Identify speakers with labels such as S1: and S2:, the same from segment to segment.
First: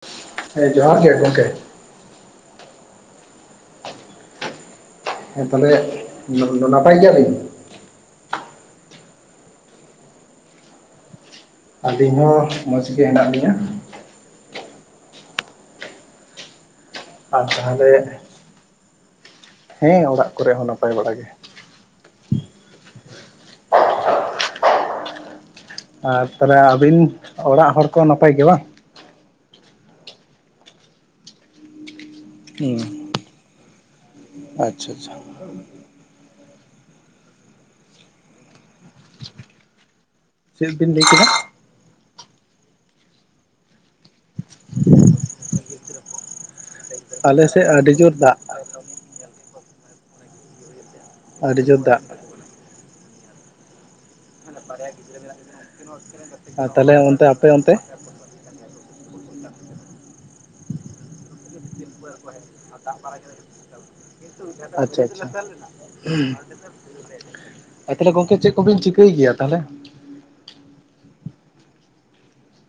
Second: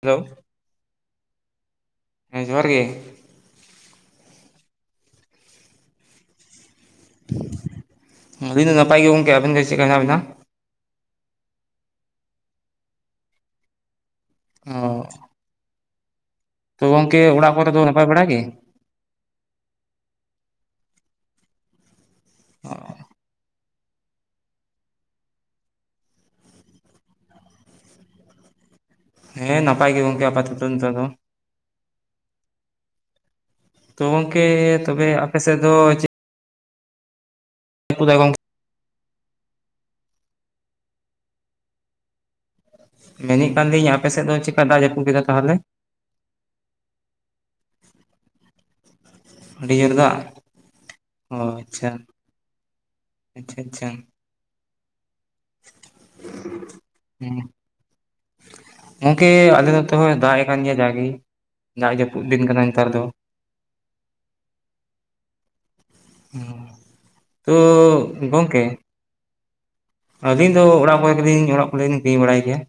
S1: Hello
S2: ᱦᱮᱸ ᱡᱚᱦᱟᱨ ᱜᱮ ᱜᱚᱢᱠᱮ!
S1: ᱦᱮᱸ ᱡᱚᱦᱟᱨ ᱜᱮ! !
S2: ᱦᱮᱸ ᱛᱟᱦᱚᱞᱮ ᱱᱟᱯᱟᱭ ᱜᱮᱭᱟᱞᱤᱧ [unintelligible]
S1: ᱦᱩ ᱟᱞᱤᱧ ᱫᱚ ᱱᱟᱯᱟᱭ ᱜᱮ ᱠᱚᱝᱠᱮ ᱟᱵᱮᱱ ᱜᱮ ᱪᱮᱫ ᱠᱟ ᱢᱮᱱᱟᱜ ᱵᱤᱱᱟ?
S2: ᱟᱹᱞᱤᱧ ᱦᱚᱸ ᱢᱚᱸᱡᱽ ᱜᱮ ᱦᱮᱱᱟᱜ ᱞᱤᱧᱟᱹ᱾
S1: ᱦᱚᱸᱻ ᱛᱚ ᱜᱚᱝᱠᱮ
S2: ᱟᱨ
S1: ᱚᱲᱟᱜ ᱠᱚᱨᱮ ᱫᱚ
S2: ᱛᱟᱦᱚᱞᱮ
S1: ᱱᱟᱯᱟᱭ ᱵᱟᱲᱟᱭ ᱜᱮ?
S2: ᱦᱮᱸ ᱚᱲᱟᱜ ᱠᱚᱨᱮ ᱦᱚᱸ ᱱᱟᱯᱟᱭ ᱵᱟᱲᱟ ᱜᱮ᱾
S1: ᱚᱻ
S2: ᱟᱨ ᱛᱟᱦᱚᱞᱮ ᱟᱹᱵᱤᱱ ᱚᱲᱟᱜ ᱦᱚᱲ ᱠᱚ ᱱᱟᱯᱟᱭ ᱜᱮ ᱵᱟᱝ?
S1: ᱦᱮ ᱱᱟᱯᱟᱭ ᱜᱮ ᱜᱚᱝᱠᱮ ᱜᱮᱯ [unintelligible]
S2: ᱦᱮᱸ
S1: ᱛᱚ ᱜᱚᱝᱠᱮ ᱛᱚᱵᱮ ᱟᱯᱮᱮᱥᱮᱫ ᱫᱚ [unintelligible]
S2: ᱪᱮᱫ [unintelligible] ᱠᱮᱫᱮᱫ
S1: ᱢᱮᱱᱮᱫ ᱠᱟᱱ ᱞᱤᱧ ᱟᱯᱮᱮᱥᱮᱫ ᱫᱚ ᱪᱮᱠᱟ ᱫᱟᱜ ᱡᱟᱹᱯᱩ ᱠᱮᱫᱟ ᱛᱟᱦᱚᱞᱮ?
S2: [unintelligible] ᱟᱞᱮ ᱥᱮᱛ ᱪᱫ ᱟᱹᱰᱤ ᱡᱳᱨ ᱫᱟᱜ
S1: ᱟᱹᱰᱤ ᱡᱳᱨ ᱫᱟᱜ ᱚ
S2: ᱟᱹᱰᱤ ᱡᱳᱨ
S1: ᱟᱪᱪᱷᱟ
S2: ᱫᱟᱜ
S1: ᱟᱪᱪᱷᱟ ᱟᱪᱪᱷᱟ
S2: ᱛ ᱚᱱᱛᱮ ᱟᱯᱮ ᱛᱮ
S1: ᱜᱚᱢᱠᱮ ᱟᱞᱮ ᱫᱚ ᱚᱛᱚ [unintelligible] ᱫᱟᱜ ᱮ ᱠᱟᱱ ᱜᱮ ᱡᱟᱜᱮ ᱫᱟᱜ ᱡᱟᱹᱯᱩᱫ ᱫᱤᱱ ᱠᱟᱱᱟ ᱱᱮᱛᱟᱨ ᱫᱚ ᱾
S2: ᱠᱤᱱᱛᱩ ᱟᱪᱪᱷᱟ ᱟᱪᱪᱷᱟ
S1: ᱛᱚ
S2: ᱟᱨ ᱛᱟᱦᱚᱞᱮ ᱜᱚᱝᱠᱮ ᱪᱮᱫ ᱠᱚᱵᱤᱱ ᱪ ᱴᱷᱤᱠ ᱜᱮᱭᱟ ᱛᱟᱦᱚᱞᱮ
S1: ᱟᱹᱞᱤᱧ ᱫᱚ ᱚᱲᱟᱜ ᱠᱚᱨᱮ ᱜᱮᱞᱤᱧ ᱚᱲᱟᱜ ᱠᱚᱞᱤᱧ ᱠᱤᱫᱤᱧ ᱵᱟᱲᱟᱭ ᱜᱮᱭᱟ ᱾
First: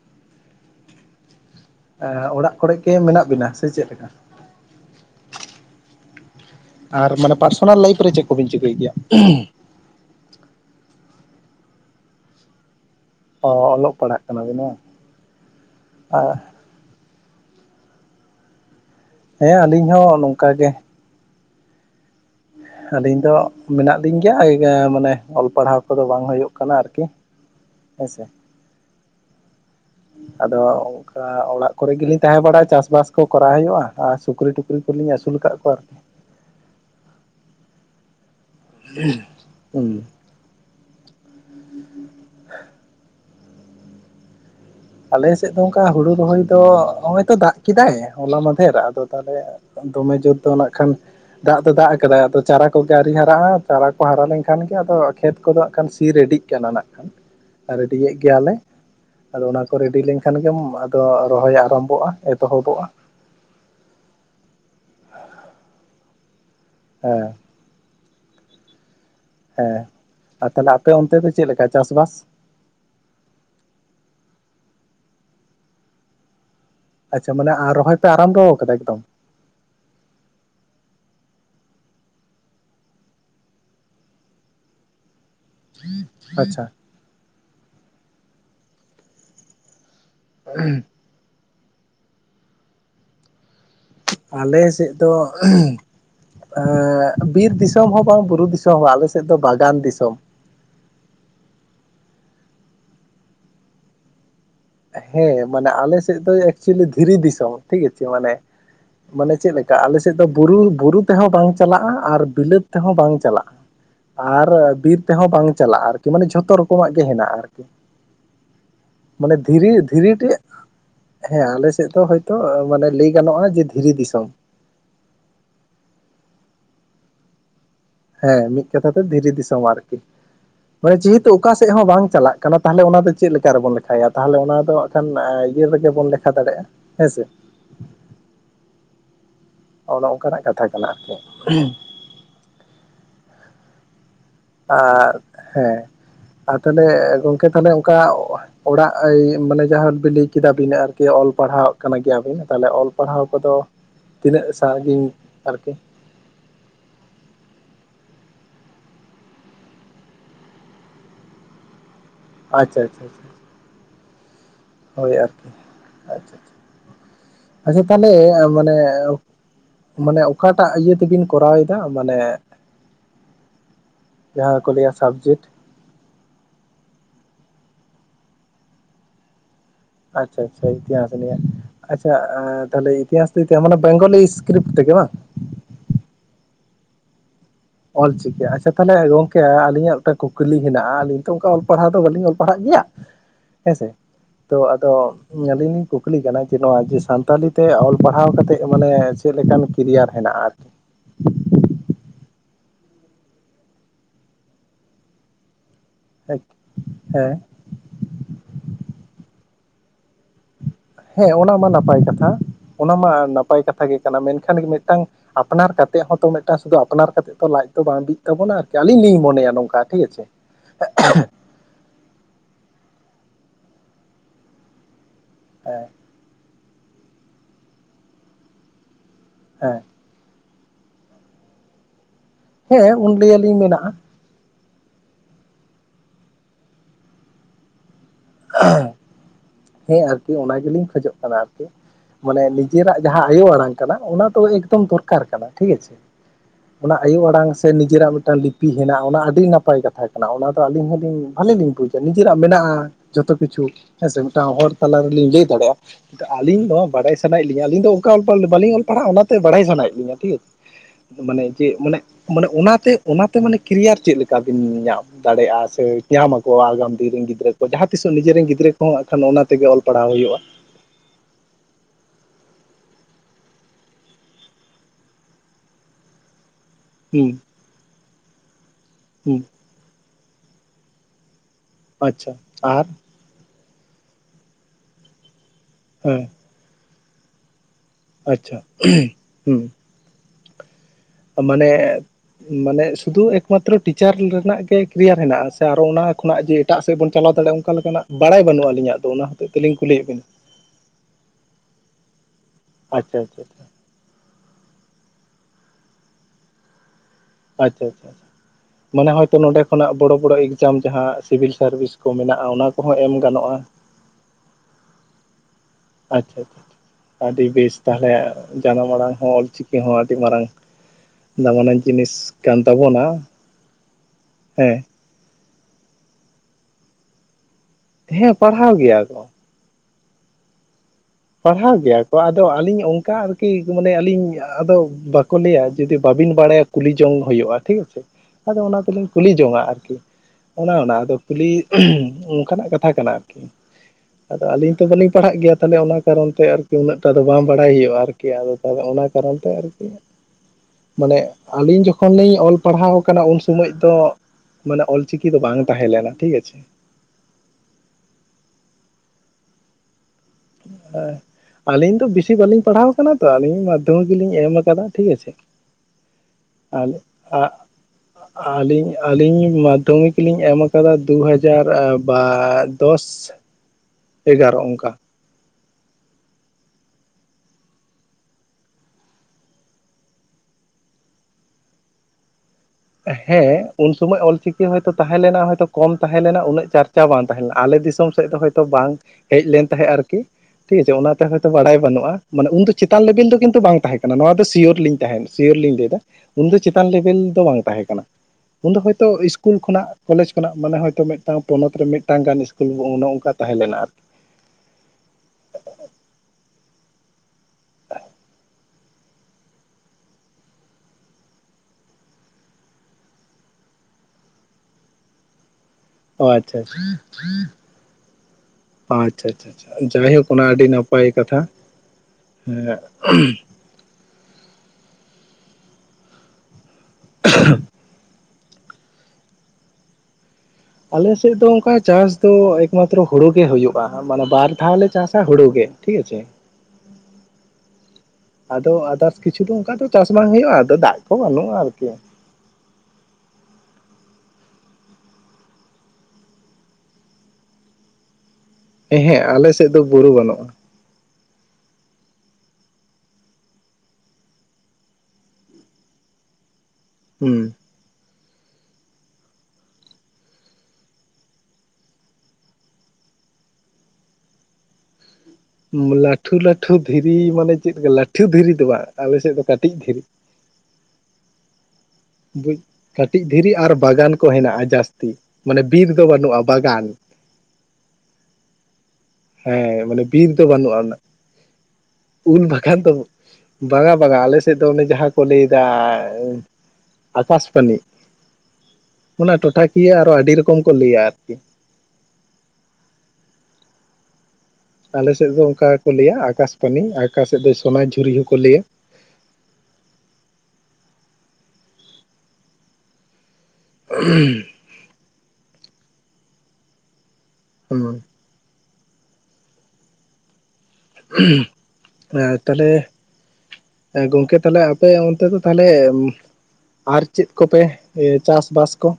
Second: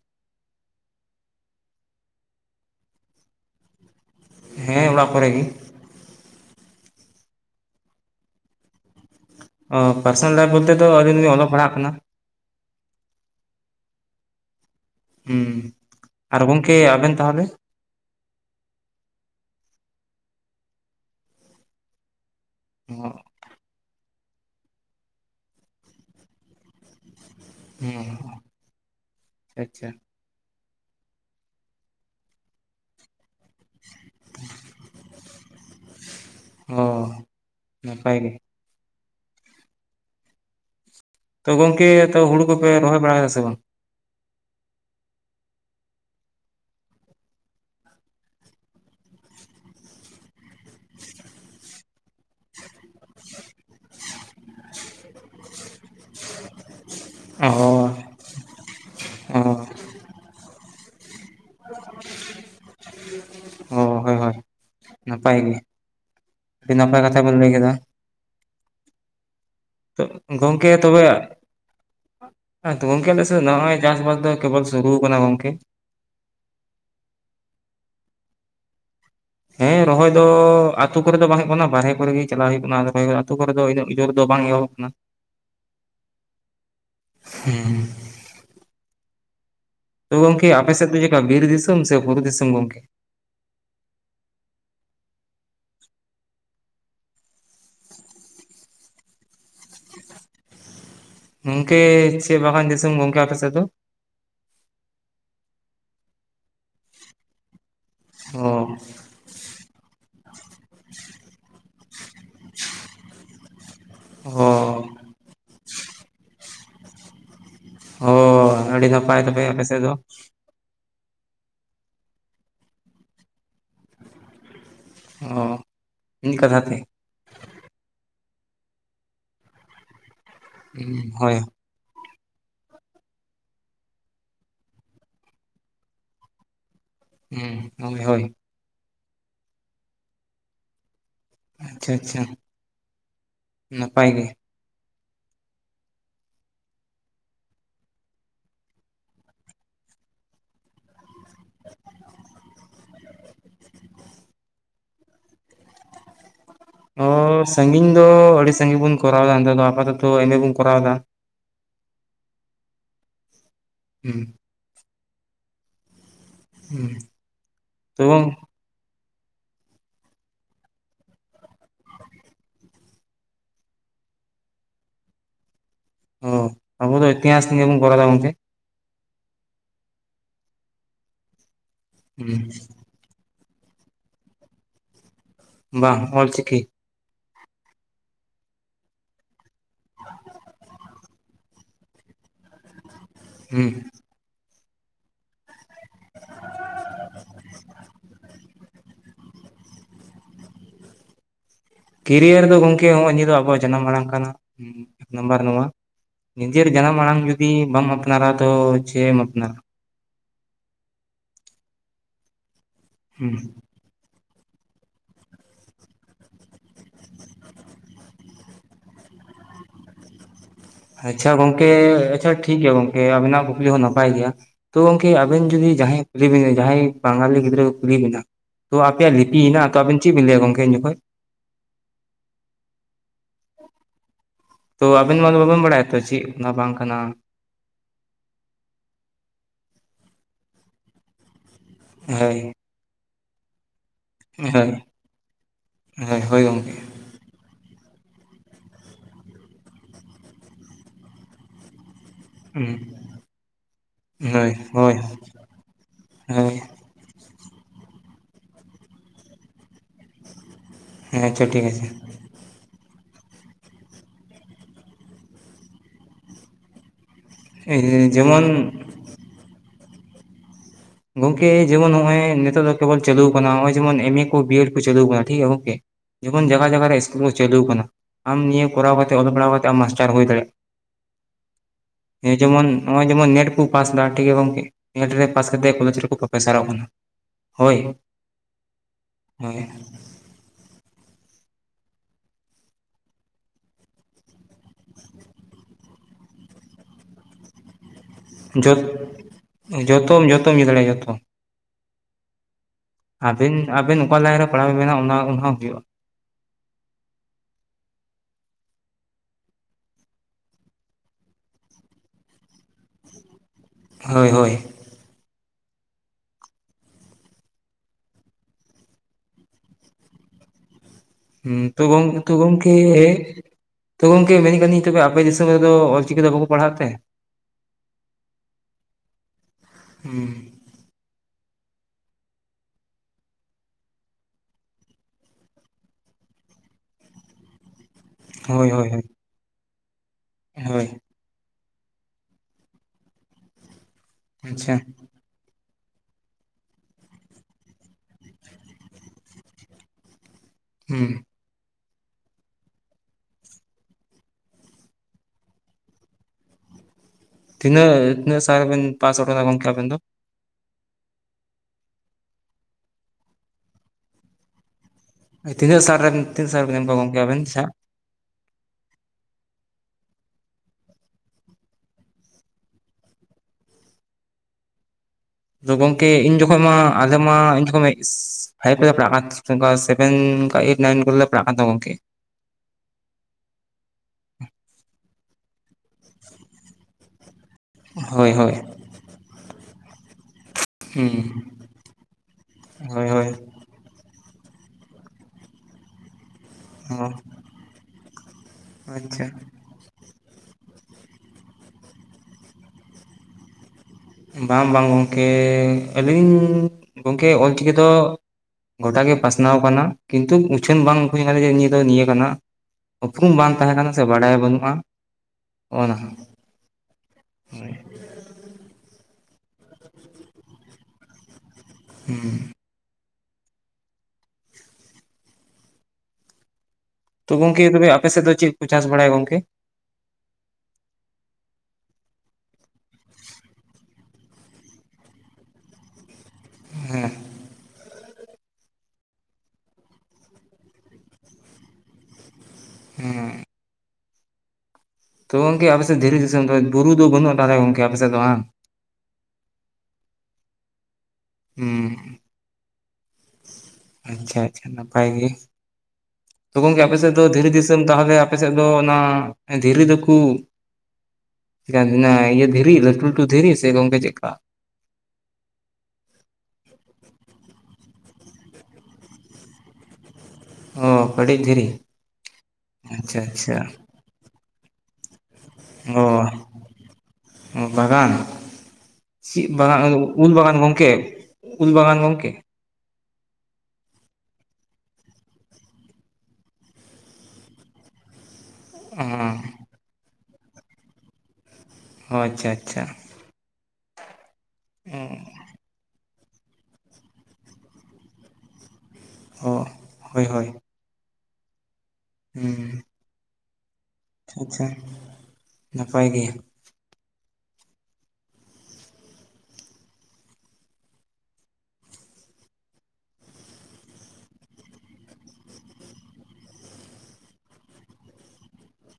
S2: ᱚᱲᱟᱜ ᱠᱚᱨᱮ ᱜᱮ ᱢᱮᱱᱟᱜ ᱵᱤᱱᱟ ᱥᱮ ᱪᱮᱫᱞ ᱞᱮᱠᱟ?
S1: ᱦᱮᱸ ᱚᱲᱟᱜ ᱠᱚᱨᱮ ᱜᱮ
S2: ᱟᱨ ᱢᱟᱱᱮ ᱯᱟᱨᱥᱳᱱᱟᱞ ᱞᱟᱭᱤᱯᱷ ᱨᱮ ᱪᱮᱫ ᱠᱚᱵᱤᱱ ᱪᱤᱠᱟᱹᱭ ᱜᱮᱭᱟ?
S1: ᱚ ᱯᱟᱨᱥᱚᱱᱟᱞ ᱞᱟᱭᱤᱯ ᱵᱚᱞᱛᱮ ᱫᱚ ᱟᱹᱞᱤᱧ ᱫᱚ ᱞᱧ ᱚᱞᱚᱜ ᱯᱟᱲᱦᱟᱜ ᱠᱟᱱᱟ ᱾
S2: ᱚ ᱚᱞᱚᱜ ᱯᱟᱲᱦᱟᱜ ᱠᱟᱱᱟᱵᱱᱟ
S1: ᱦᱩᱸ ᱟᱨ ᱜᱚᱝᱠᱮ ᱟᱵᱮᱱ ᱛᱟᱦᱚᱞᱮ?
S2: ᱦᱮᱸ ᱟᱹᱞᱤᱧ ᱦᱚᱸ ᱱᱚᱝᱠᱟ ᱜᱮ ᱟᱹᱞᱤᱧ ᱫᱚ ᱢᱮᱱᱟᱜ ᱞᱤᱧ ᱜᱮᱭᱟ ᱢᱟᱱᱮ ᱚᱞ ᱯᱟᱲᱦᱟᱣ ᱠᱚᱫᱚ ᱵᱟᱝ ᱦᱩᱭᱩᱜ ᱠᱟᱱᱟ ᱟᱨᱠᱤ ᱾
S1: ᱦᱮᱸ ᱟᱪᱪᱷᱟ
S2: ᱟᱫᱚ ᱚᱱᱠᱟ ᱚᱲᱟᱜ ᱠᱚᱨᱮ ᱜᱮᱞᱤᱧ ᱛᱟᱦᱮᱸ ᱵᱟᱲᱟᱜᱼᱟ ᱪᱟᱥ-ᱵᱟᱥ ᱠᱚ ᱠᱚᱨᱟᱣ ᱦᱩᱭᱩᱜᱼᱟ ᱟᱨ ᱥᱩᱠᱨᱤᱼᱴᱩᱠᱨᱤ ᱠᱚᱞᱤᱧ ᱟᱹᱥᱩᱞ ᱠᱫ ᱠᱚᱣᱟ ᱟᱨᱠᱤ ᱾
S1: ᱚ ᱱᱟᱯᱟᱭ ᱜᱮ
S2: ᱦᱩᱸ
S1: ᱛᱚ ᱜᱚᱝᱠᱮ ᱛᱚ ᱦᱩᱲᱩ ᱠᱚᱯᱮ ᱨᱚᱦᱚᱭ ᱵᱟᱲᱟᱭᱟ ᱥᱮ ᱵᱟᱝ?
S2: ᱟᱞᱮᱥᱮᱫ ᱫᱚ ᱚᱱᱠᱟ ᱦᱩᱲᱩ ᱨᱚᱦᱚᱭ ᱫᱚ ᱱᱚᱜᱚᱭ ᱛᱚ ᱫᱟᱜ ᱠᱮᱫᱟᱭ ᱦᱚᱞᱟ ᱢᱟᱫᱷᱮᱨ ᱟᱫᱚ ᱛᱟᱦᱚᱞᱮ ᱫᱚᱢᱮ ᱡᱳᱨ ᱫᱚ ᱱᱟᱜ ᱠᱷᱟᱱ ᱫᱟᱜ ᱫᱚᱭ ᱫᱟᱜ ᱟᱠᱟᱫᱟᱭ ᱟᱫᱚ ᱪᱟᱨᱟ ᱠᱚᱜᱮ ᱟᱨᱣᱨᱤ ᱦᱟᱨᱟᱜᱼᱟ ᱪᱟᱨᱟ ᱠᱚ ᱦᱟᱨᱟ ᱞᱮᱱᱠᱷᱟᱱ ᱜᱮ ᱟᱫᱚ ᱠᱷᱮᱛ ᱠᱚᱫᱚ ᱦᱜ ᱥᱤ ᱨᱮᱰᱤᱜ [unintelligible]
S1: ᱚᱦᱚ
S2: ᱨᱮᱰᱤᱠᱮᱜ ᱜᱮᱭᱟᱞᱮ ᱟᱫᱚ ᱠᱚ ᱨᱮᱰᱤ ᱞᱮᱝᱠᱷᱟᱱ ᱜᱮᱢ ᱟᱫᱚ ᱨᱚᱦᱚᱭ ᱟᱨᱟᱢᱵᱚᱜᱼᱟ ᱮᱛᱚᱦᱚᱵᱚ-ᱟ ᱾
S1: ᱚ ᱦᱳᱭ ᱦᱳᱭ ᱱᱟᱯᱟᱭ ᱜᱮ ᱟᱹᱰᱤ ᱱᱟᱯᱟᱭ ᱠᱟᱛᱷᱟ
S2: ᱦᱮᱸ
S1: ᱵᱮᱱ ᱞᱟᱹᱭ ᱠᱮᱫᱟ ᱾
S2: ᱦᱮᱸ
S1: ᱛᱚ
S2: ᱟᱨ
S1: ᱜᱚᱢᱠᱮ
S2: ᱛᱷᱟᱞᱮ ᱟᱯᱮ ᱚᱱᱛᱮ ᱫᱚ ᱪᱮᱫ ᱞᱮᱠᱟ ᱪᱟᱥ-ᱵᱟᱥ
S1: ᱛᱚ ᱜᱚᱝᱠᱮ ᱟᱞᱮ ᱥᱮ ᱱᱚᱜ-ᱚᱭ ᱪᱟᱥ-ᱵᱟᱥ ᱫᱚ ᱠᱮᱵᱚᱞ ᱥᱩᱨᱩ ᱠᱟᱱᱟ ᱜᱚᱝᱠᱮ᱾
S2: ᱟᱪᱪᱷᱟ ᱢᱟᱱᱮ ᱟᱨ ᱨᱚᱦᱚᱭ ᱯᱮ ᱟᱨᱟᱢᱵᱚ ᱟᱠᱟᱫᱟ ᱮᱠᱫᱚᱢ
S1: ᱦᱮᱸ ᱨᱚᱦᱚᱭ ᱫᱚ ᱟᱛᱳ ᱠᱚᱨᱮ ᱫᱚ ᱵᱟᱝ ᱦᱩᱭᱩᱜ ᱠᱟᱱᱟ ᱵᱟᱦᱨᱮ ᱠᱚᱨᱮᱜ ᱜᱤ ᱪᱟᱞᱟ ᱦᱩᱭᱩᱜ ᱠᱟᱱᱟ ᱟᱨ ᱚᱠᱚᱭᱛᱳ ᱟᱛᱳ ᱠᱚᱨᱮ ᱫᱚ ᱤᱱᱟᱹᱜ ᱡᱳᱨ ᱫᱚ ᱵᱟᱝ ᱮᱦᱚᱵᱚᱜ ᱠᱟᱱᱟ
S2: ᱟᱪᱪᱷᱟ
S1: ᱦᱩᱸ ᱛᱚ ᱜᱚᱝᱠᱮ ᱟᱯᱮ ᱥᱮᱫ ᱫᱚ ᱪᱮᱠᱟ ᱵᱤᱨ ᱫᱤᱥᱚᱢ ᱥᱮ ᱵᱩᱨᱩ ᱫᱤᱥᱚᱢ ᱜᱚᱝᱠᱮ ᱾
S2: ᱟᱞᱮ ᱥᱮᱫ ᱫᱚ ᱵᱤᱨ ᱫᱤᱥᱚᱢ ᱦᱚᱸ ᱵᱟᱝ ᱵᱩᱨᱩ ᱫᱤᱥᱚᱢ ᱦᱚᱸ ᱵᱟ ᱟᱞᱮᱥᱮᱫ ᱫᱚ ᱵᱟᱜᱟᱱ ᱫᱤᱥᱚᱢ ᱾
S1: ᱜᱚᱝᱠᱮ ᱪᱮ ᱵᱟᱜᱟᱱ ᱫᱤᱥᱚᱢ ᱜᱚᱝᱠᱮ ᱟᱯᱮ ᱥᱮ ᱫᱚ?
S2: ᱦᱮᱸ ᱢᱟᱱᱮ ᱟᱞᱮ ᱥᱮᱫ ᱫᱚ ᱮᱠᱪᱩᱭᱞᱤ ᱫᱷᱤᱨᱤ ᱫᱤᱥᱚᱢ, ᱴᱷᱤᱠ ᱟᱪᱪᱷᱮ ᱢᱟᱱᱮ
S1: ᱚ
S2: ᱢᱟᱱᱮ ᱪᱮᱫ ᱞᱮ ᱠᱟ ᱟᱞᱮᱥᱮᱫ ᱫᱚ ᱵᱩᱨᱩ-ᱵᱩᱨᱩ ᱛᱮᱦᱚᱸ ᱵᱟᱝ ᱪᱟᱞᱟᱜ-ᱟ ᱟᱨ ᱵᱤᱞᱟᱹᱛ ᱛᱮᱦᱚᱸ ᱵᱟᱝ ᱪᱟᱞᱟᱜ-ᱟ᱾
S1: ᱚ
S2: ᱟᱨ ᱵᱤᱨ ᱛᱮᱦᱚᱸ ᱵᱟᱝ ᱪᱟᱞᱟᱜ ᱟᱨᱠᱤ, ᱢᱟᱱᱮ ᱡᱷᱚᱛᱚ ᱨᱚᱠᱚᱢᱟᱜ ᱜᱮ ᱦᱮᱱᱟᱼᱟ᱾ ᱟᱨ
S1: ᱚᱻ ᱟᱹᱰᱤ ᱱᱟᱯᱟᱭ ᱛᱵᱮ ᱟᱯᱮᱥᱮᱱ ᱾
S2: ᱫᱷᱤᱨᱤ ᱫᱷᱤᱨᱤ ᱴᱤᱜ ᱦᱮᱸ ᱟᱞᱮᱥᱮᱫ ᱫᱚ ᱦᱚᱭᱛᱚ ᱢᱟᱱᱮ ᱞᱟᱹᱭ ᱜᱟᱱᱚᱟ ᱡᱮ, ᱫᱷᱤᱨᱤ ᱫᱤᱥᱚᱢ᱾
S1: ᱚ ᱢᱤᱫ ᱠᱟᱛᱷᱟ ᱛᱮ
S2: ᱦᱮᱸ ᱢᱤᱫ ᱠᱟᱛᱷᱟ ᱛᱮ ᱫᱷᱤᱨᱤ ᱫᱤᱥᱚᱢ ᱟᱨᱠᱤ ᱢᱟᱱᱮ
S1: ᱦᱩᱸ
S2: ᱡᱮᱦᱮᱛᱩ
S1: ᱦᱳᱭ
S2: ᱚᱠᱟ ᱥᱮᱡ ᱦᱚᱸ ᱵᱟᱝ ᱪᱟᱞᱟᱜ ᱠᱟᱱᱟ, ᱛᱟᱦᱚᱞᱮ ᱚᱱᱟ ᱫᱚ ᱪᱮᱫ ᱞᱮᱠᱟ ᱨᱮᱵᱚᱱ ᱞᱮᱠᱷᱟᱭᱟ, ᱛᱟᱦᱚᱞᱮ ᱚᱱᱟ ᱫᱚ ᱦᱟᱜ ᱠᱷᱟᱱ ᱤᱭᱟᱹ ᱨᱮᱜᱮ ᱵᱚᱱ ᱞᱮᱠᱷᱟ ᱫᱟᱲᱮᱜᱼᱟ᱾ ᱦᱮᱸ ᱥᱮ᱾
S1: ᱦᱩᱸ ᱜᱚᱝᱠᱮ ᱦᱳᱭ᱾
S2: ᱚᱱ ᱚᱝᱠᱟᱱᱟᱜ ᱠᱟᱛᱷᱟ ᱠᱟᱱᱟ ᱟᱨᱠᱤ
S1: ᱟᱪᱪᱷᱟ-ᱟᱪᱪᱷᱟ ᱱᱟᱯᱟᱭ ᱜᱮ᱾
S2: ᱟᱨ ᱦᱮᱸ ᱟᱨ ᱛᱟᱦᱚᱞᱮ ᱜᱚᱝᱠᱮ ᱛᱟᱞᱦᱮ ᱚᱝᱠᱟ ᱚᱲᱟᱜ ᱢᱟᱱᱮ ᱡᱟᱸᱦᱟ ᱵᱤᱱ ᱞᱟᱹᱭ ᱠᱮᱫᱟ ᱵᱤᱱ ᱟᱨᱠᱤ, ᱚᱞ ᱯᱟᱲᱦᱟᱜ ᱠᱟᱱᱟ ᱜᱮᱭᱟᱵᱤᱱ ᱛᱟᱦᱞᱮ ᱚᱞ ᱯᱟᱲᱦᱟᱣ ᱠᱚᱫᱚ ᱛᱤᱱᱟᱹᱜ ᱥᱟᱜᱤᱧ ᱟᱨᱠᱤ?
S1: ᱚ ᱥᱟᱜᱤᱧ ᱫᱚ ᱟᱹᱰᱤ ᱥᱟᱺᱜᱤᱧ ᱵᱚᱱ ᱠᱚᱨᱟᱣᱫᱟ ᱮᱱᱛᱮ ᱫᱚ ᱟᱯᱟᱛᱚᱛᱚ ᱮᱢᱮ ᱵᱚᱱ ᱠᱚᱨᱟᱣ ᱫᱟ᱾
S2: ᱟᱪᱪᱷᱟ-ᱟᱪᱪᱷᱟ᱾
S1: ᱦᱩᱸ [unintelligible]
S2: ᱦᱳᱭ ᱟᱨᱠᱤ
S1: ᱦᱩᱸ
S2: ᱟᱪᱪᱷᱟ
S1: ᱛᱚ
S2: ᱛᱟᱞᱦᱮ
S1: ᱜᱚᱝ
S2: ᱢᱟᱱᱮ ᱢᱟᱱᱮ ᱚᱠᱟᱴᱟᱜ ᱤᱭᱟᱹ ᱛᱮᱵᱤᱱ ᱠᱚᱨᱟᱣ ᱮᱫᱟ ᱢᱟᱱᱮ ᱡᱟᱦᱟᱸ ᱠᱚ ᱞᱟᱹᱭᱟ ᱥᱟᱵᱽᱡᱮᱠᱴ?
S1: ᱦᱚ ᱟᱵ ᱫᱚ ᱤᱛᱤᱦᱟᱸᱥ ᱱᱤᱭᱮ ᱵᱚᱱ ᱠᱚᱨᱟ ᱫᱟ ᱜᱚᱝᱠᱮ᱾
S2: ᱟᱪᱪᱷᱟ ᱟᱪᱪᱷᱟ ᱤᱛᱤᱦᱟᱸᱥ ᱱᱤᱭᱮ ᱟᱪᱪᱷᱟ
S1: ᱦᱩᱸ
S2: ᱛᱟᱦᱚᱞᱮ ᱤᱛᱤᱦᱟᱥ ᱛᱮ ᱢᱟᱱᱮ ᱵᱮᱝᱜᱚᱞᱤ ᱥᱠᱨᱤᱯᱴ ᱛᱮᱜᱮ ᱵᱟᱝ?
S1: ᱵᱟᱝ ᱚᱞ ᱪᱤᱠᱤ᱾
S2: ᱚᱞ ᱪᱤᱠᱤ ᱟᱪᱪᱷᱟ ᱛᱟᱦᱚᱞᱮ ᱜᱚᱝᱠᱮ ᱟᱹᱞᱤᱧᱟᱜ ᱢᱤᱫᱴᱟᱝ ᱠᱩᱠᱞᱤ ᱦᱮᱱᱟᱜ-ᱟ, ᱟᱹᱞᱤᱧ ᱛᱚ ᱚᱝᱠᱟ ᱚᱞ ᱯᱟᱲᱦᱟᱣ ᱫᱚ ᱵᱟᱹᱞᱤᱧ ᱚᱞ ᱯᱟᱲᱦᱟᱜ ᱜᱮᱭᱟ?
S1: ᱦᱩᱸ
S2: ᱦᱮᱸᱥᱮ ᱛᱚ ᱟᱫᱚ ᱟᱞᱤᱧ ᱞᱤᱧ ᱠᱩᱠᱞᱤ ᱠᱟᱱᱟ ᱡᱮ ᱱᱚᱣᱟ ᱡᱮ ᱥᱟᱱᱛᱟᱞᱤ ᱛᱮ ᱚᱞ ᱯᱟᱲᱦᱟᱣ ᱠᱟᱛᱮᱜ ᱢᱟᱱᱮ ᱪᱮᱫ ᱞᱮᱠᱟᱱ ᱠᱮᱤᱨᱤᱭᱟᱨ ᱦᱮᱱᱟᱼᱟ ᱟᱨ ᱠᱤ
S1: ᱠᱮᱨᱤᱭᱟᱨ ᱫᱚ ᱜᱚᱝᱠᱮ ᱦᱚᱜᱚᱭ ᱱᱤᱭᱟᱹ ᱫᱚ ᱟᱵᱚᱣᱟᱜ ᱡᱟᱱᱟᱢ ᱟᱲᱟᱝ ᱠᱟᱱᱟ ᱱᱟᱢᱵᱟᱨ ᱱᱚᱣᱟ
S2: ᱦᱮᱸ
S1: ᱱᱤᱡᱮᱨ ᱡᱟᱱᱟᱢ ᱟᱲᱟᱝ ᱡᱩᱫᱤ ᱵᱟᱢ ᱟᱯᱱᱟᱨᱟ ᱛᱚ ᱪᱮ ᱮᱢ ᱟᱯᱱᱟᱨᱟ᱾
S2: ᱦᱮᱸ ᱚᱱᱟ ᱢᱟ ᱱᱟᱯᱟᱭ ᱠᱟᱛᱷᱟ ᱚᱱᱟ ᱢᱟ
S1: ᱦᱩᱸ
S2: ᱱᱟᱯᱟᱭ ᱠᱟᱛᱷᱟ ᱜᱮ ᱠᱟᱱᱟ ᱢᱮᱱᱠᱷᱟᱱ ᱢᱤᱫᱴᱟᱝ ᱟᱯᱱᱟᱨ ᱠᱟᱛᱮᱜ ᱦᱚᱸᱛᱚ ᱢᱮᱴᱟᱝ ᱥᱩᱫᱩ ᱟᱯᱱᱟᱨ ᱠᱟᱛᱮᱜ ᱦᱚᱸᱛᱚ ᱢᱮᱜᱴᱟᱝ ᱞᱟᱡ ᱛᱚ ᱵᱟᱝ ᱵᱤᱜ ᱛᱟᱵᱚᱱᱟ ᱟᱨᱠᱤ ᱟᱞᱤᱧ ᱞᱤᱧ ᱢᱚᱱᱮᱭᱟ ᱱᱚᱝᱠᱟ ᱴᱷᱤᱠ ᱟᱪᱪᱷᱮ
S1: ᱟᱪᱪᱷᱟ ᱜᱚᱝᱠᱮ ᱟᱪᱪᱷᱟ ᱴᱷᱤᱠ ᱜᱮᱭᱟ ᱜᱚᱝᱠᱮ ᱟᱵᱤᱱᱟᱜ ᱠᱩᱠᱞᱤ ᱦᱚᱸ ᱱᱟᱯᱟᱭ ᱜᱮᱭᱟ᱾ ᱛᱚ ᱜᱚᱝᱠᱮ ᱟᱵᱮᱱ ᱡᱩᱫᱤ ᱡᱟᱦᱟᱸᱭᱮ ᱠᱩᱞᱤ ᱵᱤᱱᱟ ᱡᱟᱦᱟᱸᱭᱮ ᱵᱟᱝᱟᱞᱤ ᱜᱤᱫᱽᱨᱟᱹ ᱠᱩᱞᱤ ᱵᱤᱱᱟ ᱛᱚ ᱟᱯᱮᱭᱟᱜ ᱞᱤᱯᱤ ᱦᱮᱱᱟᱜᱼᱟ ᱛᱚ
S2: ᱦᱮᱸ
S1: ᱟᱵᱤᱱ ᱪᱮᱜ ᱵᱤᱱ ᱞᱟᱹᱭᱟ ᱜᱚᱢᱠᱮ ᱩᱱ ᱡᱚᱠᱷᱚᱡ᱾
S2: ᱦᱮᱸ ᱩᱱ ᱞᱟᱹᱭ ᱟᱞᱤᱧ ᱢᱮᱱᱟᱜᱼᱟ᱾
S1: ᱛᱚ ᱟᱵᱮᱱ ᱢᱟ ᱫᱚ ᱵᱟᱵᱮᱱ ᱵᱟᱲᱟᱭᱟ ᱛᱚ ᱪᱮᱫ ᱠᱟᱱᱟ ᱵᱟᱝ ᱠᱟᱱᱟ?
S2: ᱦᱮᱸ ᱟᱨᱠᱤ ᱚᱱᱟ ᱜᱮᱞᱤᱧ ᱠᱷᱚᱡᱚᱜ ᱠᱟᱱᱟ ᱟᱨᱠᱤ
S1: ᱦᱳᱭ
S2: ᱢᱟᱱᱮ ᱱᱤᱡᱮᱨᱟᱜ ᱡᱟᱦᱟᱸ ᱟᱭᱳ ᱟᱲᱟᱝ ᱠᱟᱱᱟ ᱚᱱᱟ ᱫᱚ
S1: ᱦᱳᱭ
S2: ᱮᱠᱫᱚᱢ ᱫᱚᱨᱠᱟᱨ ᱠᱟᱱᱟ ᱴᱷᱤᱠ ᱟᱪᱪᱷᱮ
S1: ᱦᱳᱭ ᱦᱳᱭ ᱜᱚᱝᱠᱮ
S2: ᱚᱱᱟ ᱟᱭᱳ ᱟᱲᱟᱝ ᱥᱮ ᱱᱤᱡᱮᱨᱟᱜ ᱢᱤᱫᱴᱟᱝ ᱞᱤᱯᱤ ᱦᱮᱱᱟᱜ ᱚᱱᱟ, ᱟᱹᱰᱤ ᱱᱟᱯᱟᱭ ᱠᱟᱛᱷᱟ ᱠᱟᱱᱟ ᱚᱱᱟᱫᱚ ᱟᱹᱞᱤᱧ ᱦᱚᱸᱞᱤᱧ ᱵᱷᱟᱞᱤ ᱞᱤᱧ ᱵᱩᱡᱟ᱾ ᱱᱤᱡᱮᱨᱟᱜ
S1: ᱦᱩᱸ
S2: ᱢᱮᱱᱟᱜᱼᱟ᱾ ᱡᱚᱛᱚ ᱠᱤᱪᱷᱩ ᱦᱮᱸᱥᱮ ᱢᱤᱫᱴᱟᱝ
S1: ᱦᱳᱭ
S2: ᱦᱚᱲ
S1: ᱦᱳᱭ
S2: ᱛᱟᱞᱟ ᱨᱮᱞᱤᱧ ᱞᱟᱹᱭ ᱫᱟᱲᱮᱜᱼᱟ
S1: ᱦᱳᱭ
S2: ᱟᱹᱞᱤᱧ ᱱᱚᱣᱟ ᱵᱟᱲᱟᱭ ᱥᱟᱱᱟᱭᱮᱫ ᱞᱤᱧᱟᱹ ᱟᱹᱞᱤᱧ ᱫᱚ ᱚᱝᱠᱟ ᱚᱞ ᱵᱟᱞᱤᱧ ᱚᱞ ᱯᱟᱲᱦᱟᱜᱟ ᱚᱱᱟ ᱛᱮ ᱵᱟᱲᱟᱭ ᱥᱟᱱᱟᱭᱮᱫ ᱞᱤᱧᱟᱹ ᱴᱷᱤᱠ
S1: ᱦᱮᱸ
S2: ᱟᱪᱪᱷᱮ ᱢᱟᱱᱮ
S1: ᱟᱪᱪᱷᱟ ᱴᱷᱤᱠ
S2: ᱪᱮᱜ
S1: ᱟᱪᱷᱮ
S2: ᱢᱟᱱᱮ ᱢᱟᱱᱮ ᱚᱱᱟᱛᱮ ᱚᱱᱟᱛᱮ ᱢᱟᱱᱮ ᱠᱮᱨᱤᱭᱟᱨ ᱪᱮᱫ ᱞᱮᱠᱟ ᱵᱤᱱ ᱧᱟᱢ ᱫᱟᱲᱮᱭᱟᱜᱼᱟ ᱥᱮ ᱧᱟᱢ ᱟᱠᱚᱣᱟ ᱟᱜᱟᱢ ᱫᱤᱱ ᱨᱮᱱ ᱜᱤᱫᱽᱨᱟᱹ ᱡᱟᱦᱟᱸ ᱛᱤᱥᱚᱜ
S1: ᱡᱮᱢᱚᱱ
S2: ᱱᱤᱡᱮᱨᱮᱱ ᱜᱤᱫᱽᱨᱟᱹ ᱠᱚᱦᱚ ᱦᱟᱸᱜ ᱠᱷᱟᱱ ᱚᱱᱟ ᱛᱮᱜᱮ ᱚᱞ ᱯᱟᱲᱦᱟᱣ ᱦᱳᱭᱳᱜᱼᱟ᱾
S1: ᱜᱚᱢᱠᱮ ᱡᱮᱢᱚᱱ ᱱᱚᱜ-ᱚᱭ ᱱᱤᱛᱚᱜ ᱫᱚ ᱠᱮᱵᱚᱞ ᱪᱟᱹᱞᱩ ᱠᱟᱱᱟ, ᱦᱚᱜ-ᱚᱭ ᱡᱮᱢᱚᱱ ᱮᱢ ᱮ ᱠᱚ ᱵᱤᱭᱮᱰ ᱠᱚ ᱪᱟᱹᱞᱩ ᱠᱟᱱᱟ ᱴᱷᱤᱠ ᱜᱮᱭᱟ ᱜᱝᱢᱠᱮ᱾ ᱡᱚᱠᱷᱚᱱ ᱡᱟᱜᱟ ᱡᱟᱜᱟ ᱨᱮ
S2: ᱦᱩᱸ
S1: [unintelligible] ᱪᱟᱞᱩ ᱠᱟᱱᱟ ᱟᱢ ᱱᱤᱭᱟᱹ ᱠᱚᱨᱟᱣ ᱠᱟᱛᱮ ᱚᱞᱚᱜ
S2: ᱦᱩᱸ
S1: ᱯᱟᱲᱦᱟᱣ ᱠᱟᱛᱮ ᱟᱢ ᱢᱟᱥᱴᱟᱨ ᱦᱩᱭ ᱫᱟᱲᱮᱜ
S2: ᱟᱪᱪᱷᱟ
S1: ᱮᱸ ᱡᱮᱢᱚᱱ
S2: ᱟᱨ
S1: ᱱᱚᱜᱼᱚᱭ ᱡᱮᱢᱚᱱ ᱱᱮᱴ ᱠᱚ ᱯᱟᱥ ᱫᱟ ᱴᱷᱤᱠ ᱜᱮ ᱜᱚᱢᱠᱮ ᱱᱮᱴ ᱨᱮ ᱯᱟᱥ ᱠᱚᱞᱮᱡᱽ ᱨᱮᱠᱚ
S2: ᱦᱮᱸ
S1: ᱯᱨᱚᱯᱷᱮᱥᱟᱨᱚᱜ ᱠᱟᱱᱟ ᱦᱳᱭ
S2: ᱟᱪᱪᱷᱟ
S1: ᱦᱳᱭ
S2: ᱦᱩᱸ ᱢᱟᱱᱮ ᱢᱟᱱᱮ ᱥᱩᱫᱩ ᱮᱠᱢᱟᱛᱨᱚ ᱴᱤᱪᱟᱨ ᱨᱮᱱᱟᱜ ᱜᱮ ᱠᱮᱨᱤᱭᱟᱨ ᱦᱮᱱᱟᱜᱼᱟ ᱥᱮ ᱟᱨᱚ ᱚᱱᱟ ᱠᱷᱚᱱᱟᱜ ᱡᱮ ᱮᱴᱟᱜ ᱥᱮᱫ ᱵᱚᱱ ᱪᱟᱞᱟᱣ ᱫᱟᱲᱮᱜᱼᱟ ᱚᱱᱠᱟ ᱞᱮᱠᱟᱱᱟᱜ ᱵᱟᱲᱟᱭ ᱵᱟᱹᱱᱩᱜᱼᱟ
S1: ᱡᱚᱛ
S2: ᱟᱹᱞᱤᱧᱟᱜ ᱫᱚ ᱚᱱᱟ ᱦᱚᱛᱮᱡ ᱛᱮᱵᱤᱱ ᱠᱩᱞᱤᱭᱮᱜ ᱵᱤᱱᱟ
S1: [unintelligible]
S2: ᱟᱪᱪᱷᱟ ᱟᱪᱪᱷᱟ
S1: ᱟᱵᱤᱱ
S2: ᱟᱪᱪᱷᱟ
S1: ᱟᱵᱮᱱ ᱚᱠᱟ ᱞᱟᱭᱤᱱ ᱨᱮ ᱯᱟᱲᱦᱟᱣ ᱵᱮᱱ ᱢᱮᱱᱟ ᱚᱱᱟ ᱚᱱᱟ ᱦᱚᱸ ᱦᱳᱭᱳᱜᱼᱟ
S2: ᱟᱪᱪᱷᱟ ᱪᱷᱟ ᱢᱟᱱᱮ ᱦᱚᱭᱛᱚ ᱱᱚᱰᱮ ᱠᱷᱚᱱᱟᱜ ᱵᱚᱲᱚ ᱵᱚᱲᱚ ᱮᱠᱡᱟᱢ ᱡᱟᱦᱟᱸ ᱥᱤᱵᱤᱞ ᱥᱟᱨᱵᱤᱥ ᱠᱚ ᱢᱮᱱᱟᱜᱼᱟ ᱚᱱᱟ ᱠᱚᱦᱚᱸ ᱮᱢ ᱜᱟᱱᱚᱜᱼᱟ
S1: ᱦᱳᱭ ᱦᱳᱭ
S2: ᱟᱪᱪᱷᱟ ᱪᱷᱟ ᱟᱹᱰᱤ ᱵᱮᱥ ᱛᱟᱦᱞᱮ ᱡᱟᱱᱟᱢ ᱟᱲᱟᱝ ᱦᱚᱸ ᱚᱞ ᱪᱤᱠᱤ ᱦᱚᱸ ᱟᱹᱰᱤ ᱢᱟᱨᱟᱝ
S1: ᱦᱩᱸ
S2: ᱫᱟᱢᱟᱱᱟᱱ
S1: ᱛᱩ ᱜᱚᱝ
S2: ᱡᱤᱱᱤᱥ
S1: ᱛᱩ
S2: ᱠᱟᱱ
S1: ᱜᱚᱝᱠᱮ
S2: ᱛᱟᱵᱚᱱᱟ
S1: ᱛᱩ ᱜᱚᱝᱠᱮ ᱢᱮᱱ
S2: ᱦᱮᱸ
S1: [unintelligible] [inaudible] ᱚᱞ ᱪᱤᱠᱤ ᱫᱚ ᱵᱟᱠᱚ ᱯᱟᱲᱦᱟᱣᱮᱫ ᱛᱮ
S2: ᱦᱮᱸ ᱯᱟᱲᱦᱟᱣ ᱜᱮᱭᱟ ᱠᱚ
S1: ᱦᱩᱸ
S2: ᱯᱟᱲᱦᱟᱣ ᱜᱮᱭᱟ ᱠᱚ ᱟᱫᱚ ᱟᱹᱞᱤᱧ ᱚᱱᱠᱟ ᱟᱨᱠᱤ ᱢᱟᱱᱮ ᱟᱹᱞᱤᱧ ᱟᱫᱚ ᱵᱟᱠᱚ ᱞᱟᱹᱭᱟ ᱡᱩᱫᱤ ᱵᱟᱵᱤᱱ ᱵᱟᱲᱴᱰᱟᱭᱟ ᱠᱩᱞᱤ ᱡᱚᱝ ᱦᱩᱭᱩᱜᱼᱟ ᱴᱷᱤᱠ ᱟᱪᱷᱮ ᱟᱫᱚ
S1: ᱦᱳᱭ
S2: ᱚᱱᱟ
S1: ᱦᱳᱭ ᱦᱳᱭ
S2: ᱛᱮᱞᱤᱧ ᱠᱩᱞᱤ ᱡᱚᱝᱟ ᱟᱨᱠᱤ ᱚᱱᱟ
S1: ᱦᱳᱭ
S2: ᱚᱱᱟ ᱟᱫᱚ ᱠᱩᱞᱤ ᱚᱱᱠᱟᱱᱟᱜ ᱠᱟᱛᱷᱟ ᱠᱟᱱᱟ ᱟᱨᱠᱤ ᱟᱫᱚ ᱟᱹᱞᱤᱧ
S1: ᱟᱪᱪᱷᱟ
S2: ᱛᱚ ᱵᱟᱹᱞᱤᱧ ᱯᱟᱲᱦᱟᱜ ᱜᱮᱭᱟ ᱛᱟᱦᱞᱮ ᱚᱱᱟ ᱠᱟᱨᱚᱱ ᱛᱮ ᱟᱨᱠᱤ ᱩᱱᱟᱹᱜ ᱴᱟ ᱫᱚ ᱵᱟᱝ ᱵᱟᱲᱟᱭ ᱦᱩᱭᱩᱜᱼᱟ ᱟᱨᱠᱤ ᱟᱫᱚ ᱚᱱᱟ ᱠᱟᱨᱚᱱ ᱛᱮ ᱟᱨᱠᱤ
S1: ᱦᱩᱸ
S2: ᱢᱟᱱᱮ ᱟᱹᱞᱤᱧ ᱡᱚᱠᱷᱚᱱ ᱞᱤᱧ ᱚᱞ ᱯᱟᱲᱦᱟᱣ ᱠᱟᱱᱟ ᱩᱱ ᱥᱩᱢᱟᱹᱡ ᱫᱚ ᱢᱟᱱᱮ ᱚᱞᱪᱤᱠᱤ ᱫᱚ ᱵᱟᱝ ᱛᱟᱦᱮᱸ ᱞᱮᱱᱟ ᱴᱷᱤᱠ ᱟᱪᱷᱮ
S1: ᱛᱤᱱᱟᱹᱜ ᱛᱤᱱᱟᱹᱜ ᱥᱟᱞ ᱨᱮᱵᱤᱱ ᱯᱟᱥ ᱠᱟᱱᱟ ᱜᱚᱢᱠᱮ ᱟᱵᱤᱱ ᱫᱚ
S2: ᱦᱮ ᱟᱹᱞᱤᱧ ᱫᱚ ᱵᱤᱥᱤ ᱵᱟᱹᱞᱤᱧ ᱯᱟᱲᱦᱟᱣ ᱠᱟᱱᱟ ᱛᱚ ᱟᱹᱞᱤᱧ ᱢᱟᱫᱽᱫᱷᱚᱢᱤᱠ ᱞᱤᱧ ᱮᱢ ᱠᱟᱫᱟ
S1: ᱛᱤᱱᱟᱹᱜ ᱥᱟᱨ ᱛᱤᱱ ᱥᱟᱨ ᱨᱮᱵᱤᱱ ᱮᱢ ᱠᱟᱫᱟ ᱜᱚᱢᱠᱮ ᱟᱵᱤᱱ [unintelligible]
S2: [inaudible] ᱟᱹᱞᱤᱧ ᱟᱹᱞᱤᱧ ᱢᱟᱫᱽᱫᱷᱚᱢᱤᱠ ᱞᱤᱧ ᱮᱢ ᱠᱟᱫᱟ ᱫᱩ ᱦᱟᱡᱟᱨ ᱵᱟ ᱫᱚᱥ ᱮᱜᱟᱨᱚ ᱚᱝᱠᱟ
S1: ᱟᱫᱚ ᱜᱚᱢᱠᱮ ᱤᱧ ᱡᱚᱠᱷᱚᱡ ᱢᱟ ᱟᱞᱮ ᱢᱟ ᱤᱧ ᱡᱚᱠᱷᱚᱱ ᱯᱷᱟᱭᱤᱯ [unintelligible] ᱥᱮᱵᱷᱮᱱ ᱚᱱᱠᱟ ᱮᱭᱤᱴ ᱱᱟᱭᱤᱱ ᱠᱚᱨᱮ ᱞᱮ ᱯᱟᱲᱦᱟᱜ ᱠᱟᱱ ᱛᱟᱦᱮ ᱜᱚᱝᱠᱮ
S2: ᱦᱮᱸ ᱩᱱ ᱥᱩᱢᱟᱹᱡ ᱚᱞᱪᱤᱠᱤ ᱦᱚᱭᱛᱚ ᱛᱟᱦᱮᱸ ᱞᱮᱱᱟ ᱦᱚᱭᱛᱚ ᱠᱚᱢ ᱛᱟᱦᱮᱸ ᱞᱮᱱᱟ ᱩᱱᱟᱹᱜ ᱪᱟᱨ ᱪᱟ ᱵᱟᱝ ᱛᱟᱦᱮᱸ ᱞᱮᱱᱟ ᱟᱞᱮ ᱫᱤᱥᱚᱢ
S1: ᱦᱳᱭ
S2: ᱥᱮᱫ ᱫᱚ
S1: ᱦᱳᱭ
S2: ᱦᱚᱭᱛᱚ ᱵᱟᱝ ᱦᱮᱡ ᱞᱮᱱ ᱛᱟᱦᱮᱜ ᱟᱨᱠᱤ ᱴᱷᱤᱠ ᱟᱪᱷᱮ
S1: ᱦᱩᱸ
S2: ᱚᱱᱟᱛᱮ ᱦᱚᱭᱛᱳ ᱵᱟᱰᱟᱭ ᱵᱟᱹᱱᱩᱜᱼᱟ ᱢᱟᱱᱮ ᱩᱱᱫᱚ ᱪᱮᱛᱟᱱ
S1: ᱦᱳᱭ ᱦᱳᱭ
S2: ᱞᱮᱵᱮᱞ ᱫᱚ ᱠᱤᱱᱛᱩ ᱵᱟᱝ ᱛᱟᱦᱮᱸ ᱠᱟᱱᱟ ᱱᱚᱶᱟ ᱫᱚ ᱥᱤᱭᱳᱨ ᱞᱤᱧ ᱛᱟᱦᱮᱸᱱ ᱥᱤᱭᱳᱨ ᱞᱤᱧ ᱞᱟᱹᱭ ᱫᱟ ᱩᱱ ᱫᱚ ᱪᱮᱛᱟᱱ
S1: ᱚ
S2: ᱞᱮᱵᱮᱞ ᱫᱚ ᱵᱟᱝ ᱛᱟᱦᱮᱸ ᱠᱟᱱᱟ᱾ ᱩᱱᱫᱚ ᱦᱚᱭᱛᱚ
S1: ᱟᱪᱪᱷᱟ
S2: ᱤᱥᱠᱩᱞ ᱠᱷᱚᱱᱟᱜᱼ ᱠᱚᱞᱮᱪ ᱠᱷᱚᱱᱟᱜ ᱢᱟᱱᱮ ᱦᱚᱭᱛᱚ ᱢᱤᱫᱴᱟᱝ ᱯᱚᱱᱚᱛ ᱨᱮ ᱢᱤᱫᱴᱟᱝ ᱜᱟᱱ ᱤᱥᱠᱩᱞ ᱚᱱᱮ ᱚᱱᱠᱟ ᱛᱟᱦᱮᱸ ᱞᱮᱱᱟ ᱟᱨ᱾
S1: ᱵᱟᱝ ᱵᱟᱝ ᱜᱚᱝᱠᱮ ᱟᱹᱞᱤᱧ ᱜᱚᱝᱠᱮ ᱚᱞ ᱪᱤᱠᱤ ᱫᱚ ᱜᱚᱴᱟ ᱜᱮ ᱯᱟᱥᱱᱟᱣ ᱠᱟᱱᱟ ᱠᱤᱱᱛᱩ ᱩᱪᱷᱟᱹᱱ ᱵᱟᱝ ᱦᱩᱭ ᱠᱟᱱ ᱛᱮ ᱡᱮ ᱱᱤᱭᱟᱹ ᱫᱚ ᱱᱤᱭᱟᱹ ᱠᱟᱱᱟ᱾ ᱩᱯᱨᱩᱢ ᱵᱟᱝ ᱛᱟᱦᱮᱸ ᱠᱟᱱᱟ ᱥᱮ ᱵᱟᱰᱟᱭ ᱵᱟᱹᱱᱩᱜᱼᱟ ᱚᱜᱼᱚᱱᱟᱼᱼ
S2: ᱚ ᱟᱪᱪᱷᱟ ᱪᱷᱟ᱾ ᱟᱪᱪᱷᱟ ᱟᱪᱷᱟ ᱪᱷᱟ ᱡᱟᱭᱦᱳᱠ ᱚᱱᱟ ᱟᱹᱰᱤ ᱱᱟᱯᱟᱭ ᱠᱟᱛᱷᱟ᱾
S1: ᱦᱩᱸ᱾
S2: ᱦᱮᱸᱜᱼ᱾
S1: ᱛᱚ ᱜᱚᱝᱠᱮ ᱛᱚᱵᱮ ᱟᱯᱮ ᱥᱮᱜ ᱫᱚ ᱪᱮᱜ ᱠᱚ ᱪᱟᱥ ᱵᱟᱲᱟᱭᱟ ᱜᱚᱝᱠᱮ?
S2: ᱟᱞᱮ ᱥᱮᱜ ᱫᱚ ᱚᱱᱠᱟ ᱪᱟᱥ ᱫᱚ ᱮᱠ ᱢᱟᱛᱨᱚ ᱦᱩᱲᱩ ᱜᱮ ᱦᱩᱭᱩᱜᱼᱟ ᱢᱟᱱᱮ ᱵᱟᱨ ᱫᱷᱟᱣ ᱞᱮ ᱪᱟᱥᱟ ᱦᱩᱲᱩ ᱜᱮ᱾ ᱴᱷᱤᱠ ᱟᱪᱷᱮ᱾
S1: ᱦᱮᱸ᱾
S2: ᱟᱫᱚ ᱟᱫᱟᱨᱥ ᱠᱤᱪᱷᱩ ᱫᱚ ᱚᱱᱠᱟ ᱫᱚ ᱪᱟᱥ ᱵᱟᱝ ᱦᱩᱭᱩᱜ-ᱟ ᱟᱫᱚ ᱫᱟᱜ ᱠᱚ ᱵᱟᱱᱩᱜ-ᱟ ᱟᱨᱠᱤ᱾
S1: ᱦᱩᱸ᱾ ᱛᱚ ᱜᱚᱝᱠᱮ ᱟᱯᱮ ᱥᱮᱜ ᱫᱷᱤᱨᱤ ᱫᱤᱥᱟᱹᱢ ᱛᱚ ᱵᱩᱨᱩ ᱫᱚ ᱵᱟᱹᱱᱩᱜ-ᱟ ᱛᱟᱦᱞᱮ ᱜᱚᱝᱠᱮ ᱟᱯᱮ ᱥᱮᱜ ᱫᱚ ᱵᱟᱝ?
S2: ᱮ ᱦᱮᱸ ᱟᱞᱮ ᱥᱮᱜ ᱫᱚ ᱵᱩᱨᱩ ᱵᱟᱹᱱᱩᱜ-ᱟ᱾
S1: ᱦᱩᱸ᱾ ᱟᱪᱪᱷᱟ ᱟᱪᱷᱟ ᱱᱟᱯᱟᱭ ᱜᱮ ᱛᱚ ᱜᱚᱝᱠᱮ ᱟᱯᱮ ᱥᱮᱜ ᱫᱚ ᱫᱷᱤᱨᱤ
S2: ᱦᱩᱸ
S1: ᱫᱤᱥᱼᱼ ᱥᱚᱹᱢ ᱛᱟᱦᱚᱞᱮ ᱟᱯᱮ ᱥᱮᱜ ᱫᱚ ᱚᱱᱟ ᱫᱷᱤᱨᱤ ᱫᱚ ᱠᱩᱼᱼ ᱪᱤᱜ ᱠᱟᱱ ᱱᱟ ᱤᱭᱟᱹ ᱫᱷᱤᱨᱤ ᱞᱟᱹᱴᱩ ᱞᱟᱹᱴᱩ ᱫᱷᱤᱨᱤ ᱥᱮ ᱜᱚᱝᱠᱮ ᱪᱮᱜ ᱠᱟ?
S2: ᱢ ᱞᱟᱴᱷᱩ ᱞᱟᱹᱴᱷᱩ ᱫᱷᱤᱨᱤ ᱢᱟᱱᱮ ᱪᱮᱫᱽ ᱵᱮ ᱞᱟᱹᱴᱷᱩ ᱫᱷᱤᱨᱤ ᱫᱚ ᱵᱟ ᱟᱞᱮ ᱥᱮᱜ ᱫᱚ ᱠᱟᱴᱤᱡ ᱫᱷᱤᱨᱤ᱾
S1: ᱚᱸ ᱠᱟᱹᱴᱤᱡ‌ ᱫᱷᱤᱨᱤ᱾
S2: ᱵᱩᱪ
S1: ᱟᱪᱪᱷᱟ
S2: ᱠᱟᱴᱤᱡ ᱫᱷᱤᱨᱤ
S1: ᱟᱪᱪᱷᱟ
S2: ᱟᱨ ᱵᱟᱜᱟᱱ ᱠᱚ ᱦᱮᱱᱟᱜ-ᱟ ᱡᱟᱹᱥᱼᱼ ᱛᱤ ᱢᱟᱱᱮ ᱵᱤᱨ
S1: ᱚ
S2: ᱫᱚ ᱵᱟᱱᱩᱜ-ᱟ ᱵᱟᱜᱟᱱ᱾
S1: ᱵᱟᱜᱟᱱ ᱪᱮᱫ
S2: ᱦᱮᱸ
S1: ᱵᱟᱜᱟᱱ
S2: ᱢᱟᱱᱮ ᱵᱤᱨ
S1: ᱩᱞ
S2: ᱫᱚ
S1: ᱵᱟᱜᱟᱱ
S2: ᱵᱟᱱᱩᱜ-ᱟ
S1: ᱜᱚᱝᱠᱮ
S2: ᱚᱱᱟ
S1: ᱩᱞ ᱵᱟᱜᱟᱱ ᱜᱚᱝᱠᱮ
S2: ᱩᱞ ᱵᱷᱟᱼᱼ ᱠᱷᱟᱱ ᱫᱚ ᱵᱟᱝᱟ ᱵᱟᱝᱟ ᱟᱞᱮ ᱥᱮᱜ ᱫᱚ ᱚᱱᱮ ᱡᱟᱦᱟᱸ ᱠᱚ ᱞᱟᱹᱭ ᱫᱟ ᱼᱼ ᱟᱠᱟᱥᱼᱯᱟᱹᱱᱤ ᱚᱱᱟ ᱴᱚᱴᱷᱟ ᱠᱤᱭᱟᱹ ᱟᱨᱚ ᱟᱰᱤ ᱨᱚᱠᱚᱢ ᱠᱚ ᱞᱟᱹᱭᱟ ᱟᱨᱠᱤ᱾
S1: ᱦᱚᱸ ᱟᱪᱪᱷᱟ ᱟᱪᱷᱟ᱾
S2: ᱟᱞᱮ ᱥᱮᱜ ᱫᱚ ᱚᱱᱠᱟ ᱠᱚ ᱞᱟᱹᱭᱟ ᱟᱠᱟᱥᱯᱟᱹᱱᱤ ᱟᱠᱟ ᱥᱮᱜ ᱫᱚ ᱥᱚᱱᱟ ᱡᱷᱩᱨᱤ ᱦᱚᱸᱠᱩ ᱞᱟᱹᱭᱟ᱾
S1: ᱦᱚᱸ ᱦᱚᱭ ᱦᱚᱭ᱾ ᱦᱩᱸ᱾ ᱪᱷᱟ ᱟᱪᱷᱟ ᱱᱟᱯᱟᱭ ᱜᱮ᱾
S2: ᱦᱩᱸ᱾ ᱟᱨ ᱛᱟᱦᱚᱞᱮᱼᱼ ᱮ ᱜᱚᱝᱠᱮ ᱛᱟᱦᱚᱞᱮ ᱟᱯᱮ ᱚᱱᱛᱮ ᱫᱚ ᱛᱟᱦᱚᱞᱮᱢᱼᱼ ᱟᱨ ᱪᱮᱫ ᱠᱚᱯᱮ ᱮ ᱪᱟᱥ ᱵᱟᱥ ᱠᱚ?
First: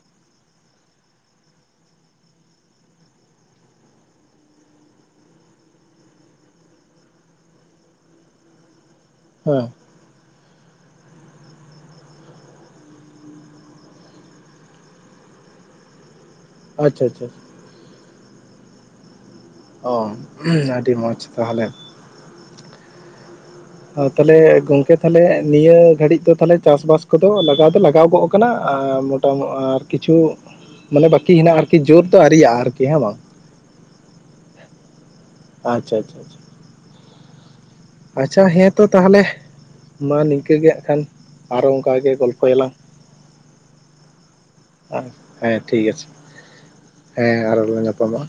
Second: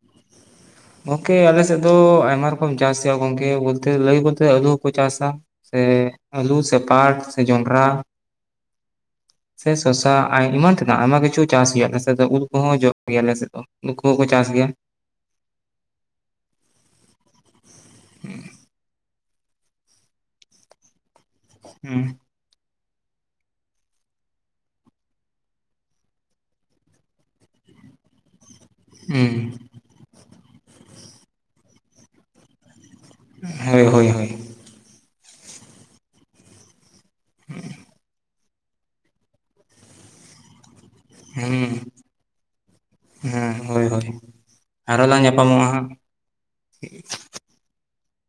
S1: ᱜᱚᱝᱠᱮ ᱟᱞᱮ ᱥᱮᱜ ᱫᱚ ᱟᱭᱢᱟ ᱨᱚᱠᱚᱢ ᱪᱟᱥ ᱜᱮᱭᱟ ᱜᱚᱝᱠᱮ ᱵᱚᱞᱛᱮ ᱞᱟᱹᱭ ᱵᱚᱞᱛᱮ ᱟᱹᱞᱩ ᱦᱚᱸᱠᱚ ᱪᱟᱥᱟ᱾ ᱥᱮ ᱟᱹᱞᱩ ᱥᱮ ᱯᱟᱴ ᱥᱮ ᱡᱚᱱᱰᱨᱟ᱾
S2: ᱦᱮᱸ
S1: ᱥᱮ ᱥᱚᱥᱟ ᱟᱭᱢᱟ ᱛᱮᱱᱟᱜ ᱟᱭᱢᱟ ᱠᱤᱪᱷᱩ ᱪᱟᱥ ᱜᱮᱭᱟ ᱟᱞᱮ ᱥᱮᱜ ᱫᱚ ᱩᱞ ᱠᱚᱦᱚᱸ ᱡᱚᱜ ᱜᱮᱭᱟ ᱟᱞᱮ ᱥᱮᱜ ᱫᱚ᱾ ᱱᱩᱠᱩ ᱦᱩᱸᱠᱩ ᱪᱟᱥ ᱜᱮᱭᱟ᱾
S2: ᱟᱪᱪᱷᱟ ᱟᱪᱷᱟ᱾ ᱚ ᱟᱰᱤ ᱢᱚᱸᱪ ᱛᱟᱦᱚᱞᱮ᱾
S1: ᱦᱩᱸ᱾
S2: ᱟᱨ ᱛᱟᱦᱚᱞᱮ ᱜᱚᱝᱠᱮ ᱛᱟᱦᱚᱞᱮ ᱱᱤᱭᱟᱹ ᱜᱷᱟᱹᱲᱤᱡ ᱫᱚ ᱛᱟᱦᱞᱮ ᱪᱟᱥᱼᱵᱟᱥ ᱠᱚᱫᱚ ᱞᱟᱜᱟᱣ ᱫᱚ ᱞᱟᱜᱟᱣ ᱜᱚᱜᱼᱼ ᱠᱟᱱᱟ ᱟᱨ ᱢᱚᱴᱟ‌
S1: ᱦᱩᱸ
S2: ᱢᱟ‌ ᱟᱨ ᱠᱤᱪᱷᱩ ᱢᱟᱱᱮ ᱵᱟᱹᱠᱤ ᱦᱮᱱᱟᱜ-ᱟ ᱟᱨᱠᱤ ᱡᱳᱨ ᱫᱚ ᱟᱨᱤᱭᱟᱜ-ᱟ ᱟᱨᱠᱤ ᱦᱮᱸ ᱵᱟᱝ᱾
S1: ᱦᱳᱭ ᱦᱳᱭ ᱦᱳᱭ᱾
S2: ᱟᱪᱪᱷᱟ ᱟᱪᱷᱟ ᱪᱷᱟ᱾
S1: ᱩᱸ᱾
S2: ᱟᱪᱪᱷᱟ ᱦᱮᱸ ᱛᱚ ᱛᱟᱦᱚᱞᱮ ᱢᱟ ᱱᱤᱧᱠᱟᱹ ᱜᱮ ᱮᱠᱷᱟᱱ ᱟᱨᱚ
S1: ᱦᱩᱸ
S2: ᱚᱱᱠᱟ ᱜᱮ ᱜᱚᱞᱯᱷᱚᱭᱟᱞᱟᱝ
S1: ᱦᱮᱸ ᱦᱳᱭ ᱦᱳᱭ ᱟᱨᱦᱚᱸ ᱞᱟᱝ
S2: ᱦᱮᱸ
S1: ᱧᱟᱯᱟᱢᱚᱜᱼᱟ ᱦᱟᱸᱜ
S2: ᱴᱷᱤᱠ ᱟᱪᱷᱮ ᱦᱮᱸ ᱟᱨᱦᱚ ᱞᱟᱝ ᱧᱟᱯᱟᱢᱚᱜᱼᱟ